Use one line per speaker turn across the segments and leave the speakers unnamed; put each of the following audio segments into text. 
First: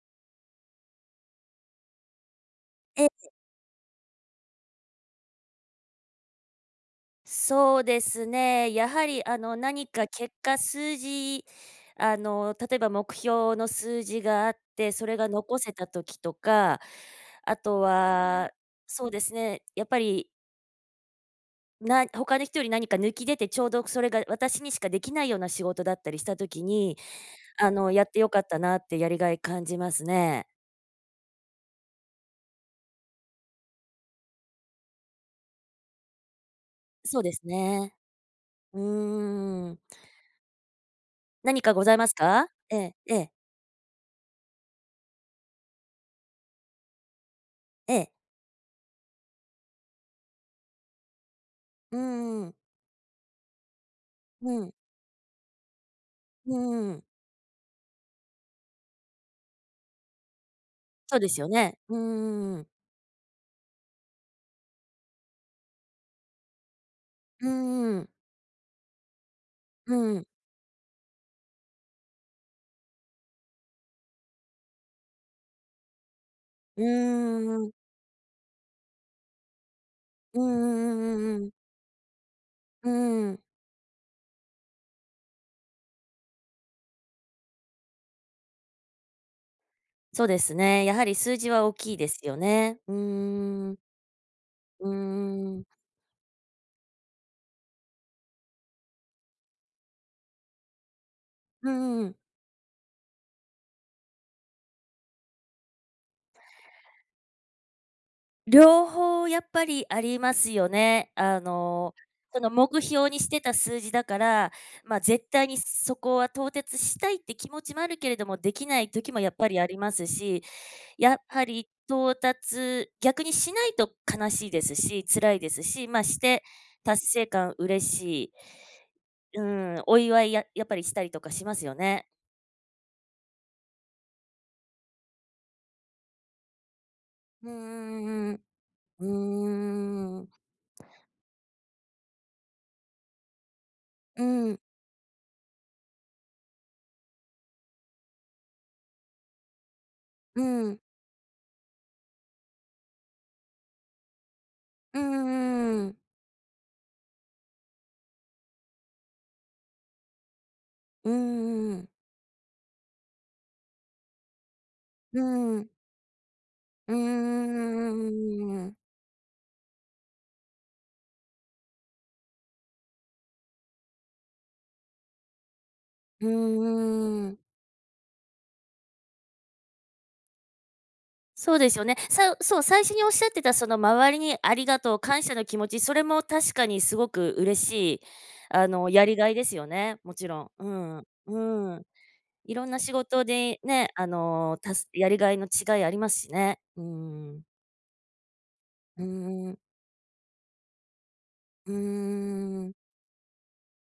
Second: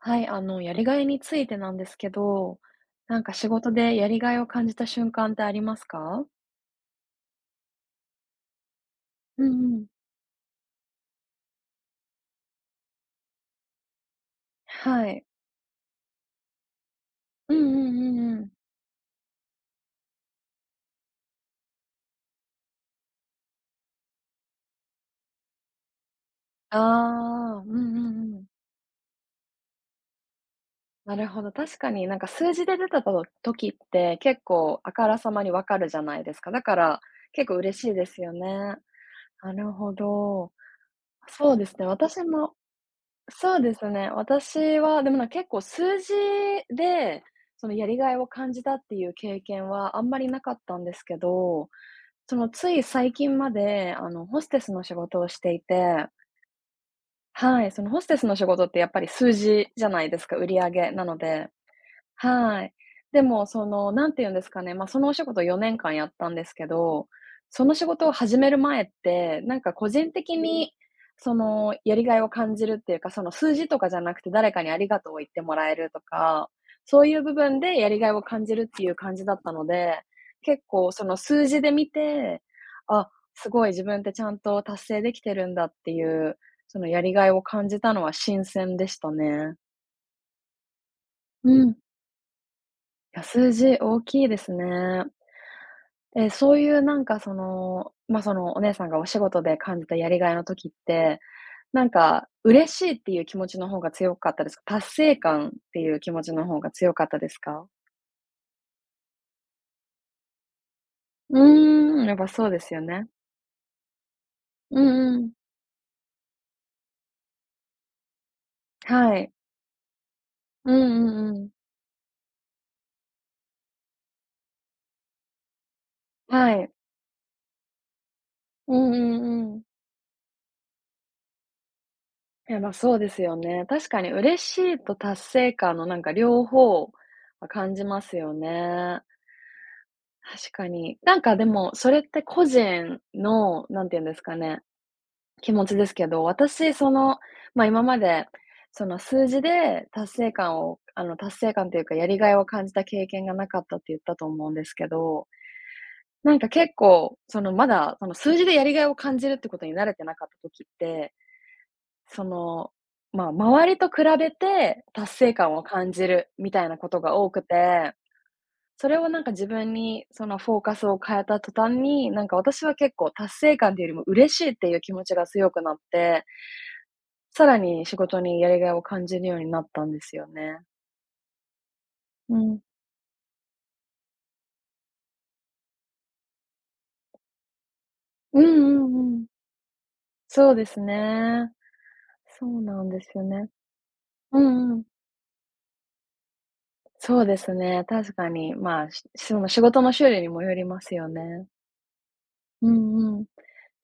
はい、やりがいについてなんですけど、
え、
仕事でやりがいを感じた瞬間ってありますか？
そうですね。やはり
うんうん。
何か結果数字、例えば目標の数字があって、
は
それ
い。
が残せた時とか、
う
あ
んうん
と
うんう
は、
ん。
そうですね、やっぱり他の人より何か抜き出てちょうどそれが私にしかできないような仕事だったりした時
あ
に、
あ、うんう
やってよ
んう
かっ
ん。
たなってやりがい感じますね。
なるほど、確かに数字で出たと時って結構あからさまにわかるじゃないですか。だから
そうです
結構嬉しい
ね。
ですよね。
う
な
ー
る
ん。
ほど。そう
何
で
か
す
ご
ね、
ざいます
私
か？
も
ええええ
そうですね。私は、でも結構数字で、そのや
え
りが
え。
いを感じたっていう経験はあんまりなかったんですけど、
うー
その
ん、
つい最近まで、ホステ
う
ス
ん、
の仕事をしていて、
うん。
はい、そのホステスの仕事ってやっぱり数字じゃないですか、売り上げなの
そうですよ
で。
ね。うー
は
ん。
い。でも、なんて言うんですかね、そのお仕事を4年間やったんですけど、
う
その仕
ー
事
ん。
を始める前って、個
う
人
ん。
的に、やりがいを感じるっていうか、その数字とかじゃなくて、誰かにありがとうを言ってもらえるとか、
う
そういう部分
ーん。
でやりがいを感じるっていう感じだったので、
うんう
結構
ん
そ
う
の
んうん
数
うん。
字で見て、
う
あ、
ーん。
すごい自分ってちゃんと達成でできててるんだっいいうそののやりがいを感じたたは新鮮でしたね。
そうですね。やはり数字
う
は大
ん、
きいですよね。う
や、数
ー
字
ん。
大きいです
うー
ね。
ん。
そういうそのお姉さんがお仕事で感じたやりがいの時って、
うんん。
嬉しいっていう気持ちの方が強かったですか？達成感っていう気持ちの方が強かったですか？
両方やっぱりありますよね。
うーん、やっぱ
そ
そう
の
ですよ
目
ね。
標にしてた数字だから、
う
まあ、
んう
絶
ん。
対にそこは到達したいって気持ちもあるけれども、できない時
は
もや
い。
っぱりありますし、
うんう
やっ
んう
ぱ
ん。
り到達逆にしないと悲しいですし、辛いですし、ま、して
はい。
達成感嬉しい、
うんう
う
んうん。
ん、お祝いややっぱりしたりとかしますよね。
いや、そうですよね。確かに嬉しいと達成感の両方は
う
感じます
ん
よ
うん
ね。
うんうん。うーん。
確かに。でも、それって個人の、なんて言うんです
う
か
ん。
ね、気持ちですけど、私その、ま、今まで、その数字で達成
う
感を
ん
あの、達成感というか、やりがいを感じた経験がなかったって言ったと思うんですけ
う
ど、
んうん。
結構、まだ、その数字でやりがいを感じるってことに慣れてなかった時っ
うん
て、
うんうん。
その、周りと比べて達成感を感じるみたいなこ
うん
とが多く
う
て、
んうんうんうんうん。うーん。
それを自分にそのフォーカスを変えた途端に、私は結構達成感というよりも嬉しいっていう気持ちが強くなっ
う
て、
ーん。
さらに仕事にやりがいを感じるようになったんですよね。
そうですよね。
う
さそ
ん。
う、最初におっしゃってたその周りにありがとう、感謝の気持ち、それも確かにすごく嬉しい、
うんう
や
ん
り
うん。
がいですよね、もちろ
そ
ん。
うで
う
す
ん。
ね。
うん。
そ
い
う
ろんな
なん
仕
ですよ
事
ね。
でね、
うんうん。
やりがいの違いありますしね。うー
そうで
ん。
すね、確かに、まあ、
うー
その
ん。
仕事の種類にもよりますよね。
うー
う
ん。
んうん。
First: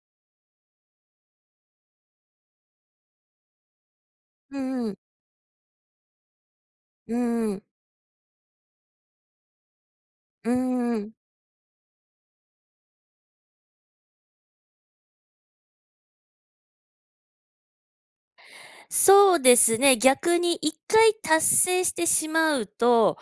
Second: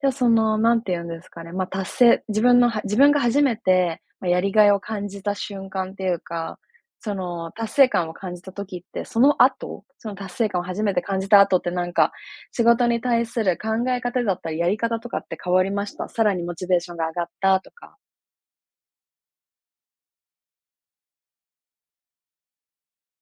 じゃ、その、なんて言うんですかね、ま、達成自分のは自分が初めて、まあ、やり
う
がいを
ーん。
感じた瞬間っていうか、
うーん。
達成感を感じた時って、その後、その達成
う
感を初め
ー
て
ん。
感じた後って仕事に対する考え方だったり、やり方とかって変わりました？さらにモチベーションが上がったとか。
そうですね、逆に1回達成してしまうと、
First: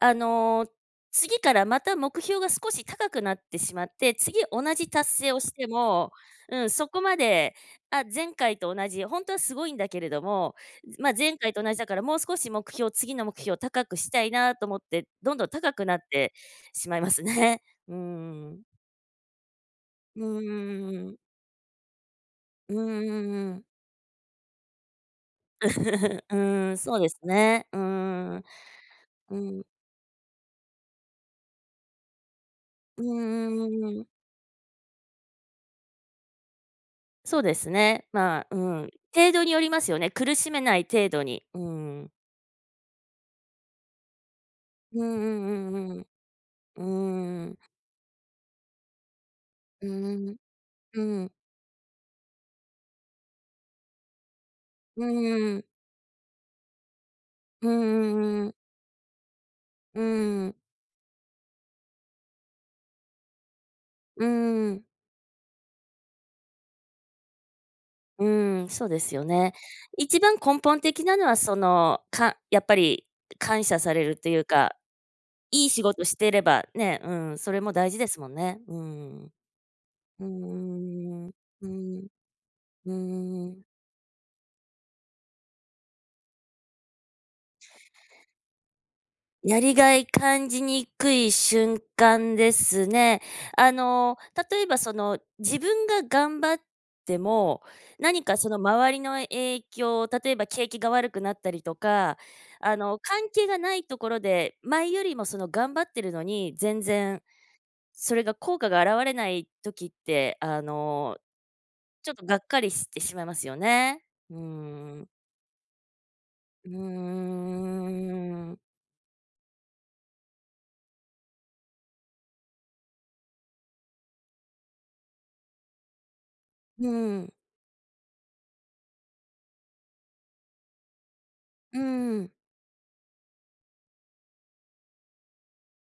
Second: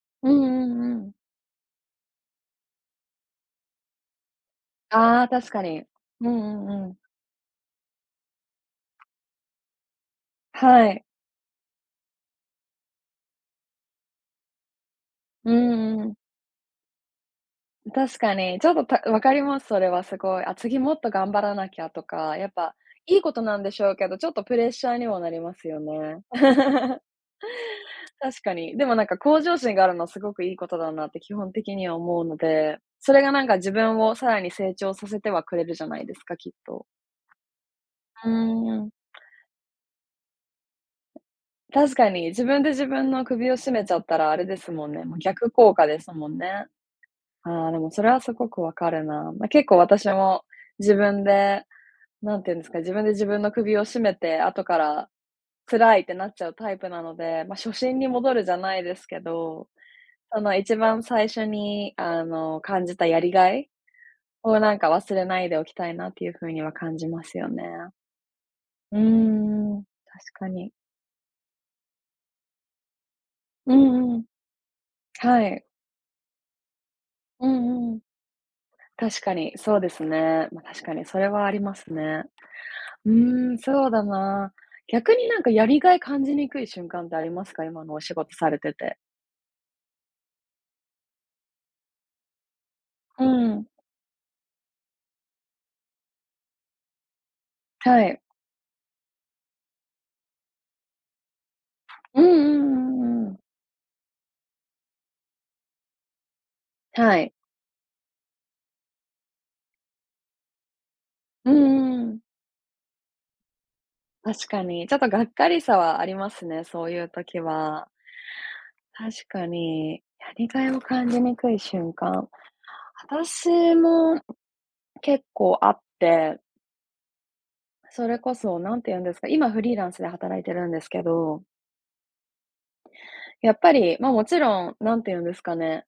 あ
うんう
の、
んうん。
次からまた目標が少し高くなってしまって、次同じ達
ああ、
成を
確
し
か
て
に。
も、
うんう
うん、
んう
そ
ん。
こまで、あ、前回と同じ、本当はすごいんだけれども、
はい。
前回と同じだからもう少し次の目標を高くしたいなと思って、どんどん
う
高くな
ん
っ
うん、
てしまいますね。うー
確かに、
ん。
ちょっと、分かります、それはす
う
ごい。あ、次もっと
ーん。
頑張らなきゃとか、やっぱ
うー
いいことなん
ん。
でしょうけど、ちょっとプレッシャーにもなりますよね。
うーん、そう ですね。うーん。
確かに。でも
うー
向上
ん。
心があるのはすごくいいことだなって基本的には思うので、
う
それが
んう
自
ん
分
うん。
をさらに成長させてはくれるじゃないですか、きっと。
そうですね。
うー
まあ、う
ん、
ん。程度によりますよね。苦しめない程度に。う
確か
ん。
に、自分で自分の首を絞めちゃったらあれですもん
う
ね、
ん
もう逆効果
うんうん
で
う
すもんね。
ん。うーん。
ああ、でもそれはすごくわかるな。まあ、結構
う
私
ん。
も自
う
分
ん。
でなんていうんですか、自分で自分の首を絞めて、後か
う
ら
んうん
辛いってなっちゃうタイプなので、まあ、
う
初心に戻
ん
る
う
じ
ん。
ゃないですけど、
う
そ
ん。
の一番最初に、感じたやりがい
う
を
ん。
忘れないでおきたいなっていう風には感じますよね。
うんそう
うー
ですよね。
ん、確
一番
か
根
に。
本的なのは、やっぱり感
う
謝され
ん
る
うん。
というか、
はい。
いい仕事してればね、うん、
う
それも大
んう
事
ん。
ですもんね。う
確
ん。
かに、そうですね。まあ、確かにそれはあり
う
ます
ん。
ね。
うん。う
う
んうん
ー
う
ん、
ん。
そうだな。逆にやりがい感じにくい瞬間ってありますか？今のお仕事されてて。
やりがい感じにくい瞬間ですね。
うん。
あの、例えば自分が頑張っても、
はい。
何かその周りの影響、例えば景気が悪くなったりとか、
うんうんうん
関
うん、
係がないところで、前よりも頑張ってるのに、全
は
然
い。
それが効果が現れない時って、
うんうん
ちょ
う
っ
ん。
とがっかりしてしまいますよね。うー
確かに。ちょっ
ん。
とがっかりさはありますね、
う
そういう時
ー
は。
ん。
確かに。やりがいを感じにくい瞬間。私も結構あって、
うん。
それこそなんて言うんですか、今フリーランスで働いてるんですけど、
うん。
やっぱり、もちろん、なんて言うんですかね、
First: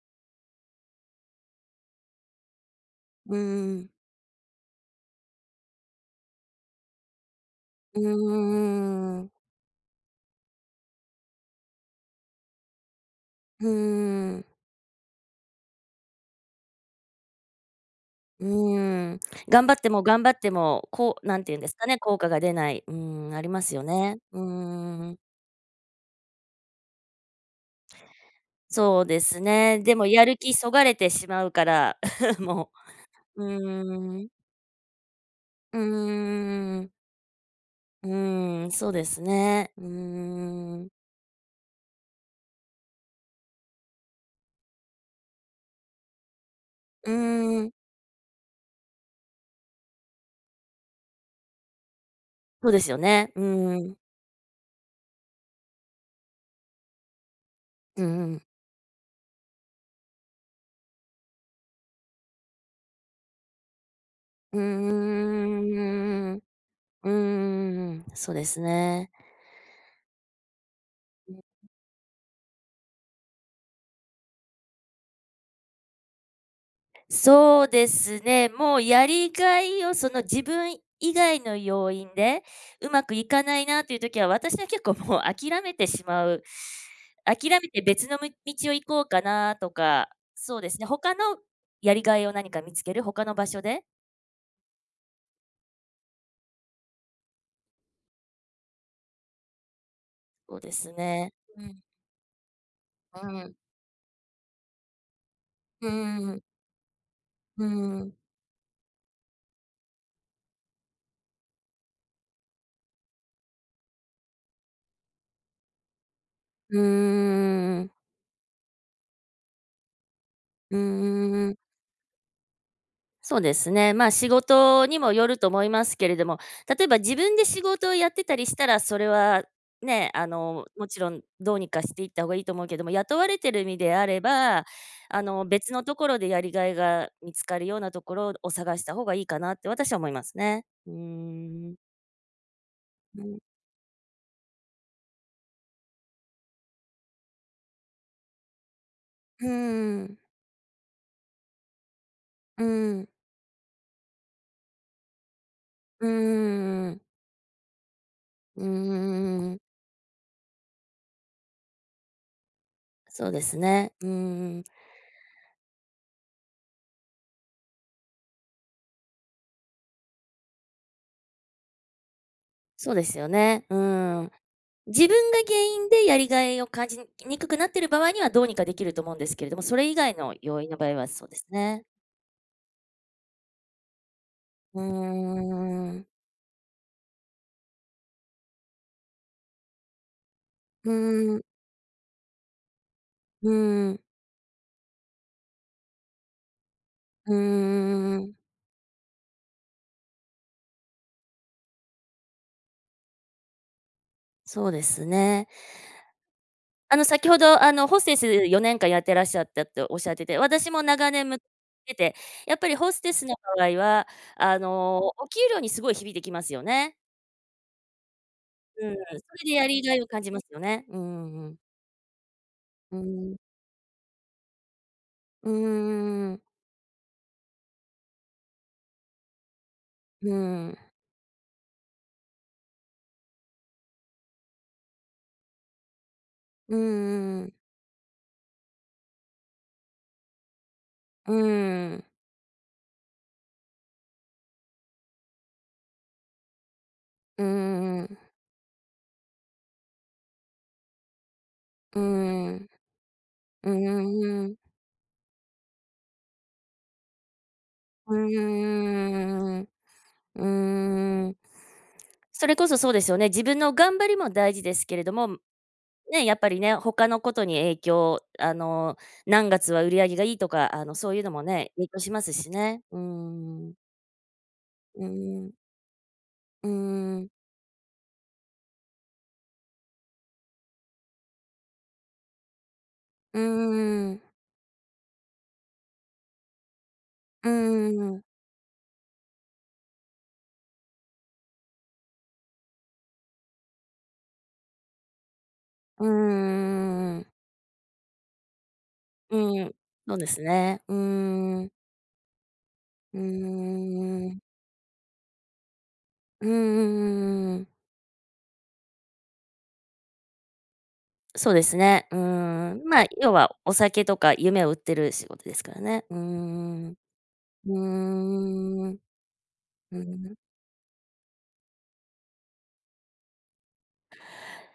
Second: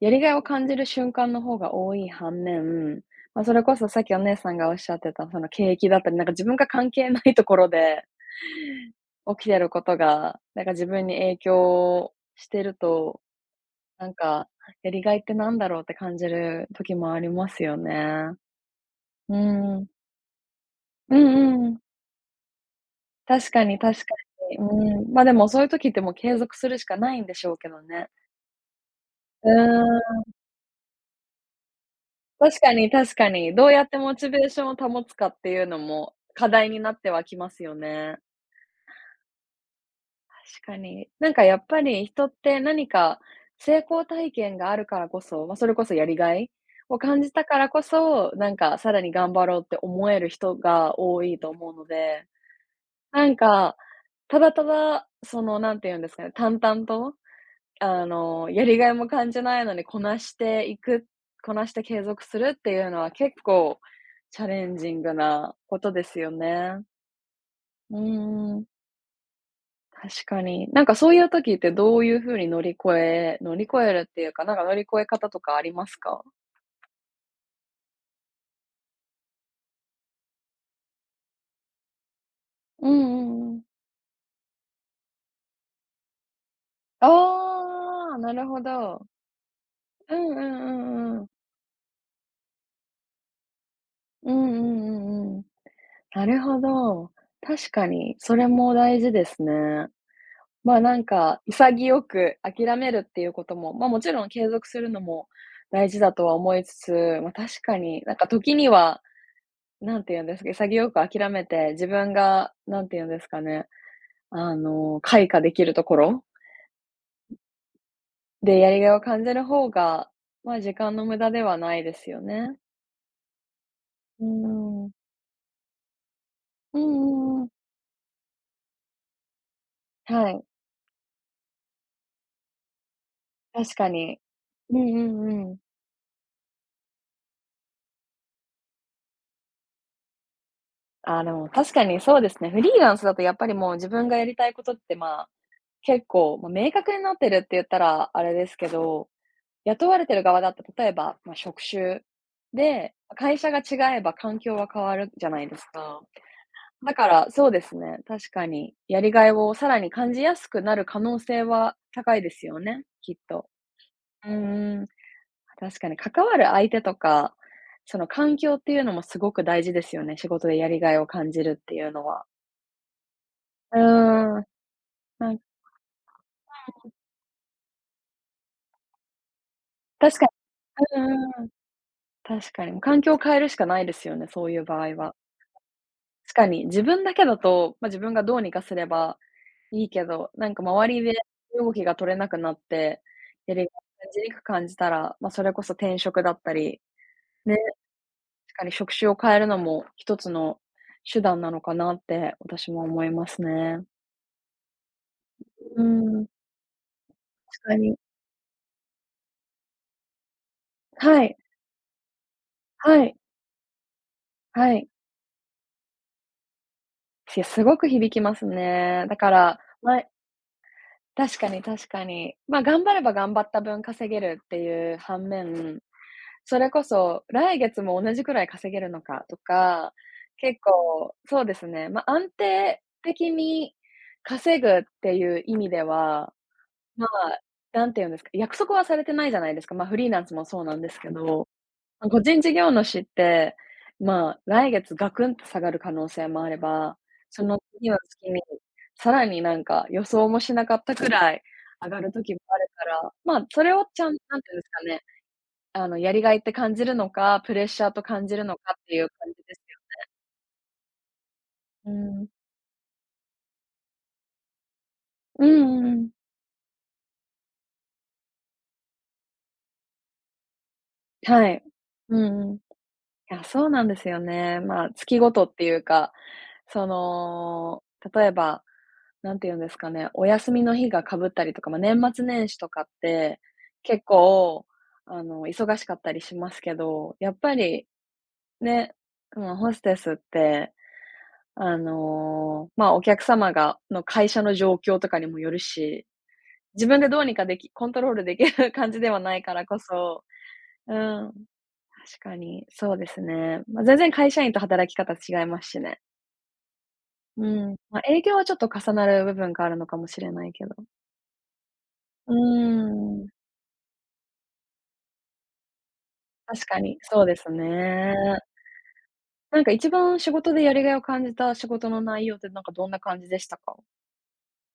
やりがいを感じる瞬間の方が多い反面、
う
それこそ
ん。
さっきお姉さんがおっしゃってた、その景気だったり、自分が関係ないところ
う
で
ーん、
起きてることが、自分に影響してると、
うー
なん
ん、
か、やりがいってなんだろうって感じる時もありますよね。
うーん。
う
頑張っ
ん。
ても頑張っても、
う
なんて言うん
ん
で
う
す
ん。
かね、効果が出ない、うーん、あり
確
ま
か
す
に
よ
確か
ね。うー
に。うん、
ん。
でもそういう時ってもう継続するしかないんでしょうけどね。
そうです
う
ね。でも
ーん。
やる気そがれてしまうから、
確
も
かに確か
う、う
に。どうやってモ
ーん、
チベーションを保つかっていう
う
の
ー
も、課題にな
ん、
ってはきますよ
う
ね。
ーん、そうですね。うー
確か
ん、
に。やっぱり人って何か成功体験があるからこそ、まあ、それこそやりがいを
う
感じたか
ー
ら
ん、
こそ、さらに頑張ろうって思える人が多いと思うので、
そうですよ
な
ね。
ん
う
か、
ーん、
ただただ、その、なんて言うんですかね、淡々と、
うんうん、
やりがいも感じないのにこなしていく、こなして継続するっていうのは結構チャ
うー
レンジングなことですよ
ん、う
ね。
ー
うー
ん、そうです
ん、
ね。
確かに。そういう時ってどういう風に乗り越えるっていうか、乗り越え方とかありますか？
そうですね。もうやりがいをその自分以外の要因で
う
う
んう
まくいか
んう
な
ん。
いなという時は、私は結構もう諦めてしまう。諦めて別
ああ、
のむ
なるほ
道を行こ
ど。
うかなとか、
うんうん
そうですね、
う
他
んうん。
のやりがいを何か見つける、他の場所で、
うんうんうんうん。なるほど。確かに、それも大事ですね。
そうですね。うん、
潔く諦めるってい
う
うこと
ん、
も、もちろん継続するのも
う
大事だと
ん
は
うん、
思いつつ、確
う
かに、
ん、
時には、なんて言うんですか、潔く諦めて、自分がなんて言うんですかね、あの、開花できるところ
うん、
でやりがいを感じる方が、時
う
間の無駄で
ん。
はないですよね。
そうですね。まあ、
う
仕
ー
事
ん。
にもよると思いますけれども、
うん
例えば自分
うんう
で
ん。
仕事をやってたりしたら、それはね、
はい、
もちろんどうにかしていった方がいいと思うけども、雇われてる
確
身
か
であ
に。
れば、
うんうんうん。
別のところでやりがいが見つかるようなところを探した方がいいかなって私は思いますね。うー
あ、でも確か
ん。
にそうですね。フリーランスだと
う
やっ
ん
ぱりもう自分がやりたいことって、結構、まあ、明確になってるって言ったらあれですけど、
う
雇われて
ん、
る側だって例えば、まあ、職種
う
で、
ん、
会社が違えば環境は変わるじゃないですか。
うん、う
だ
ん、
からそうですね、確か
う
にやりがいを
ん、
さらに感じやすくなる可能性は高いですよね、きっ
そうで
と。
すね。う
う
ん、
んん。確かに関わる相手とか、その環境っていうのもすごく大事ですよね、仕事でやりがいを感じるっていうのは。
そうですよね。
う
うん。
ーん、
自分
な
が
ん
原因でやりがいを感じにくくなっている場合にはどうにかできると思うんですけれども、それ以外
確か
の要因の場合
に。
はそうで
う
す
ん。
ね。
確かに、もう環境を変えるしかないですよね、そういう
う
場合は。
ーん。
確かに、自分だけだと、まあ、自分がどうにかすればいいけど、なんか
う
周りで
ーん。
動きが取れなくなって、
う
やりがい
ーん。
を感じにくく感じたら、まあ、それこそ転職だったり、
う
ね、
ーん。
確かに職種を変えるのも一つの手段なのかなって私も思いますね。
そうですね。
うん、
先ほ
確
ど、
かに。
ホステス4年間やってらっしゃったっておっしゃってて、私も長
は
年
い、
向てて、やっぱりホス
は
テ
い、
スの場合は、
はい。
お給料にすごい響いてきますよね。
いや、すごく響きます
うん、そ
ね。だか
れで
ら、
やりがいを感じますよね。うんう
確
ん
か
うん。
に、確かに。ま、あ頑張
うー
れば頑
ん。
張った分稼げるっていう反面、
う
それこそ来月も同じくらい稼げるのかとか、結
ん。
構そうですね、ま、あ安定的に稼ぐっていう意味では、
うんう
まあ、
んうん。
なんて言うんですか、約束はされてないじゃないですか。ま、あフリーランスもそうなんですけ
う
ど。
ーん。
ま、個人事業主って、まあ、来月ガクンと下がる可能性もあれば、
う
そ
ー
の次の
ん。
月に、さらになんか予想もしなかったくらい上
うー
がる時もある
ん。
から、まあ、そ
う
れをちゃん何
ー
て
ん。
言うんですかね、やりがいって感じるのか、プレッシャーと
う
感じるのかっ
ー
ていう感じです
ん。
よ。
うーん。
うん。
それこそそうですよね。自分の頑張りも大事ですけれども、
うんうんうん。
ね、やっぱりね、他のことに影響、何月は売り上げがいいとか、そういうのも
はい。
ね、影響し
う
ます
んう
し
ん。い
ね。うー
や、そう
ん。
なんですよね。まあ、
う
月ごと
ーん。
っていうか、
うー
そ
ん。
の、例えばなんて言うんですかね、お休みの日がかぶったりとか、まあ、年末年始とかっ
う
て、結
ーん。
構、忙しかったりしますけど、やっ
う
ぱり、
ーん。
ね、まあ、ホステスって、まあ、お客様の会社の状況とかにもよるし、
うー
自分でどう
ん。
にかできコントロールできる 感じではないか
う
ら
ん。
こ
そう
そ、
ですね。
う
う
ん、
ーん。
確かに、そうで
う
すね。
ー
まあ、全然会
ん。
社員と働き方違いますしね。
うんうんう
う
ん、
ん、まあ、営業はちょっと重なる部分があるのかもしれないけど。
そうですね。う
う
ーん。まあ、
ん。
要はお酒とか夢を売ってる仕事ですからね。うー
確か
ん。う
に、そうです
ー
ね。
ん。
なんか一
う
番仕
ん。
事でやりがいを感じた仕事の内容ってなんかどんな感じでしたか？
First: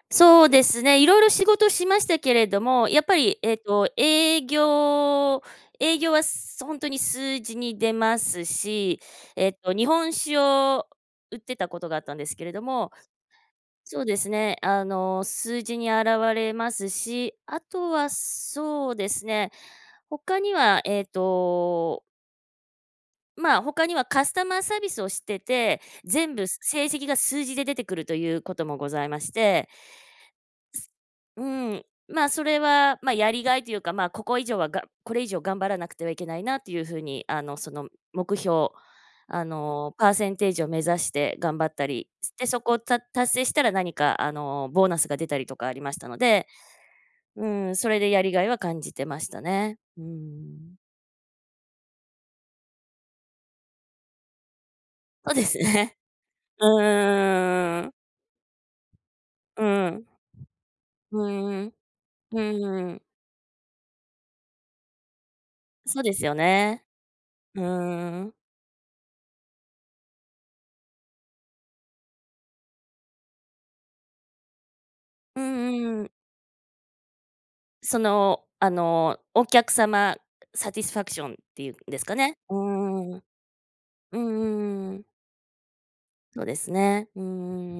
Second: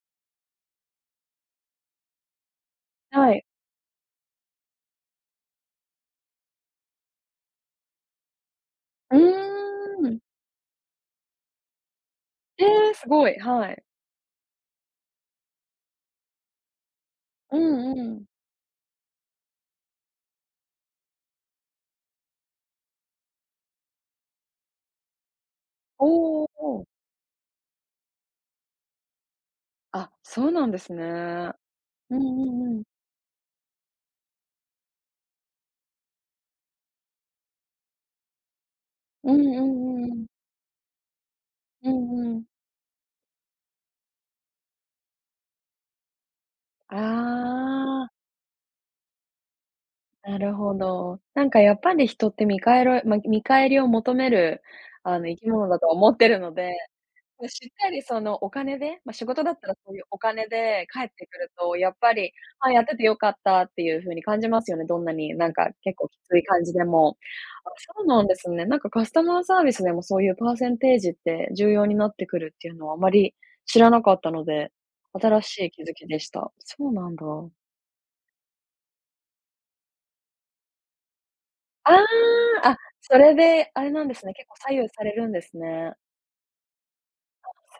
そうですね、いろいろ仕事しましたけれども、やっぱ
は
り、
い。
営業はほんとに数字に出ますし、
う
日
ー
本
ん。
酒を売ってたことがあったんですけれど
え
も。
え、すごい、はい。
そうですね。数字に現れますし、
う
あと
んう
は
ん。
そうですね、他には、えっと、まあ、他にはカスタマーサービスをしてて、全
お
部
おおお。
成績が数字で出てくるということもございまして。
あ、そうなんです
う
ね。
ん、
うん
まあ、そ
う
れ
んうん。
は、まあ、やりがいというか、まあ、これ以上頑張らなくてはいけないなっていう風に、その目標、
うんうんう
パ
ん
ー
うん。
センテージを目指して頑張った
う
りし
んうん。
て、そこを達成したら何か、ボーナスが出たりとかありましたので、
あ
うん、それで
あ、
やりがいは感じてましたね。う
なるほ
ん。
ど。なんかやっぱり人って見返りを求める、あの、
そ
生
うで
き
す
物だと
ね。
思ってるの で、
う
ま、しっ
ー
か
ん、
りそのお金で、ま、仕事だっ
う
たらそういう
ん。
お金で帰っ
う
てくる
ん、
と、やっぱり、あ、やっ
う
て
ん。
てよかったっていう風に感じますよね。どんなになんか結
そう
構
で
き
すよ
つい感じで
ね。
も。
う
あ、そう
ー
なんで
ん。
すね。なんかカスタマーサービスでもそういうパーセンテージって重要になってくるっていうのはあまり知らなかったので、
う
新しい気づ
んう
き
ん、
でした。そうなんだ。
お客様サティスファクションっていうん
あ
ですかね。う
あ、あ、
ー
そ
ん。
れであれなんで
う
すね、結構左右
ん
さ
ん、
れるんですね。
そうですね。う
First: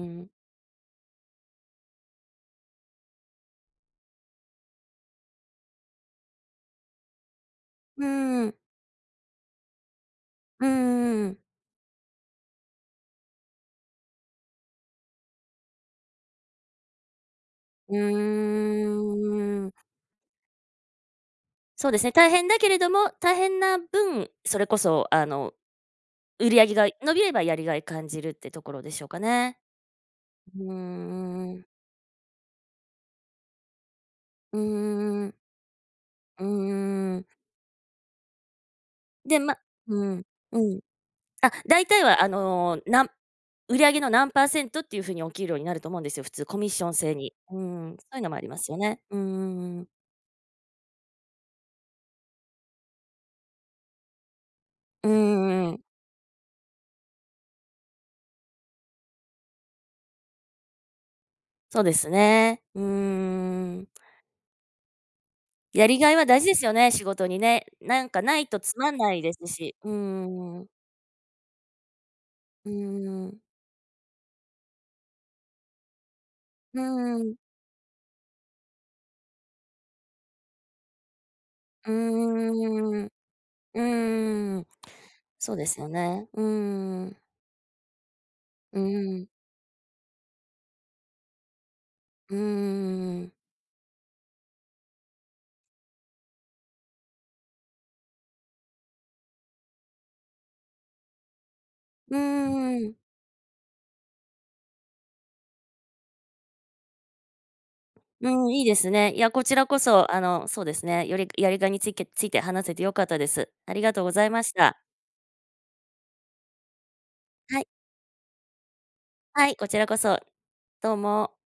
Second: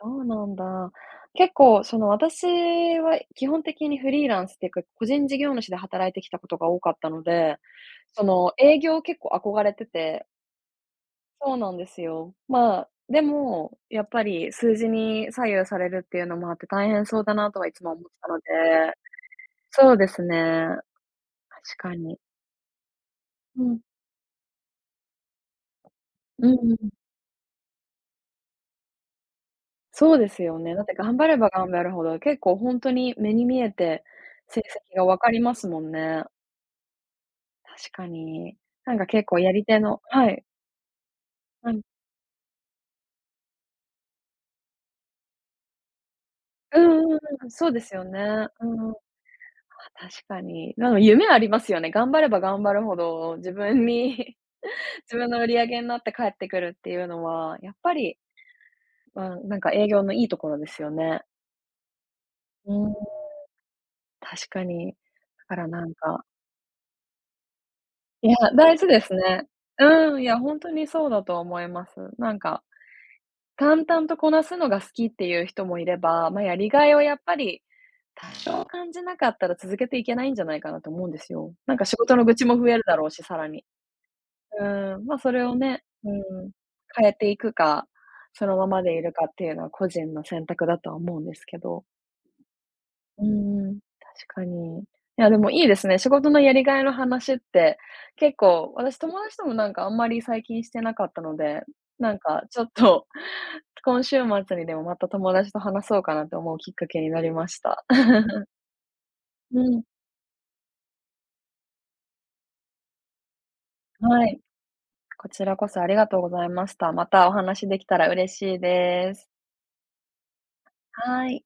そう
ん。
なんだ。結構私は基本的にフリーランスっていうか、個人事業主で働いてきたことが多かったので、
う
そ
ー
の
ん。
営業結構憧れてて、
うーん。
そうなんですよ。まあ、でも、やっぱり数字に左右されるっていうのもあって大変そうだなとはいつも思ってたの
う
で、
ーん。
そうですね、確
そう
か
ですね、
に。
大変だけれども、大変
う
な
ん。
分、それこそ、
う
売り上
んう
げが
ん。
伸びればやりがい感じるってところでしょうかね。
そうですよ
うー
ね。だって頑張れば
ん。
頑張るほど、結構本当に目に見えて
う
成
ー
績がわか
ん。
りますもんね。
うーん。うーん。
確かに。なんか結構
で、
や
ま、
り手の、
うん。
はい。
うん。あ、
うん。
大体は売り上げの何パーセントっていう風にお給料になると思うんですよ、普通コミッ
う
ション
んう
制
ん
に。
うん、
うー
そうです
ん、
よ
そういうのもあ
ね。
りま
う
すよ
ん、ま、
ね。うんうんう
確かに。なの夢ありますよね。頑張れば頑張るほど、自分に 自分の売り上げ
ん、
になって帰ってくるっていうのは、やっぱり、ま、なんか営業のいいところですよね。
そうですね。
う
うー
ーん、
ん。
確かに。だからな
や
ん
りがい
か、
は大事ですよね、仕事にね。なんか
いや、
ないとつ
大事
まん
で
な
す
いで
ね。
すし。うー
うん、いや、ほん
ん。
とにそうだと思います。なんか、
うーん。
淡々とこなすのが好きっていう人もいれば、ま、やり
う
がいをや
ー
っ
ん。
ぱり多少感じなかったら続けていけないんじゃないかなと思うんですよ。なんか
う
仕事の愚痴も増えるだ
ーん。
ろう
う
し、さらに。
ー
う
ん。
ーん、ま、それ
そ
を
うです
ね、
よ
うん、
ね。うー
変え
ん。
ていくか、そのま
う
までいる
ー
か
ん。
っていうのは個人の選択だとは思うんですけど。
うー
う
ん。
ん、確かに。いや、でもいいですね。仕事のやりがいの話って、結構私友達ともなんかあんまり最近してなかったので、な
う
んかちょっ
ーん。
と、今週末にでもまた友達と話そうかなと思うきっかけになりました。
う ん、いいですね。いや、こち
う
らこ
ん、
そ、そうですね、よりやりがいについて話せて良かったです。ありがとうござ
は
い
い。
ました。
こちらこそありがとうございました。またお
は
話
い、
できたら嬉しいです。
はい、こちらこそ、どう
は
も。
い。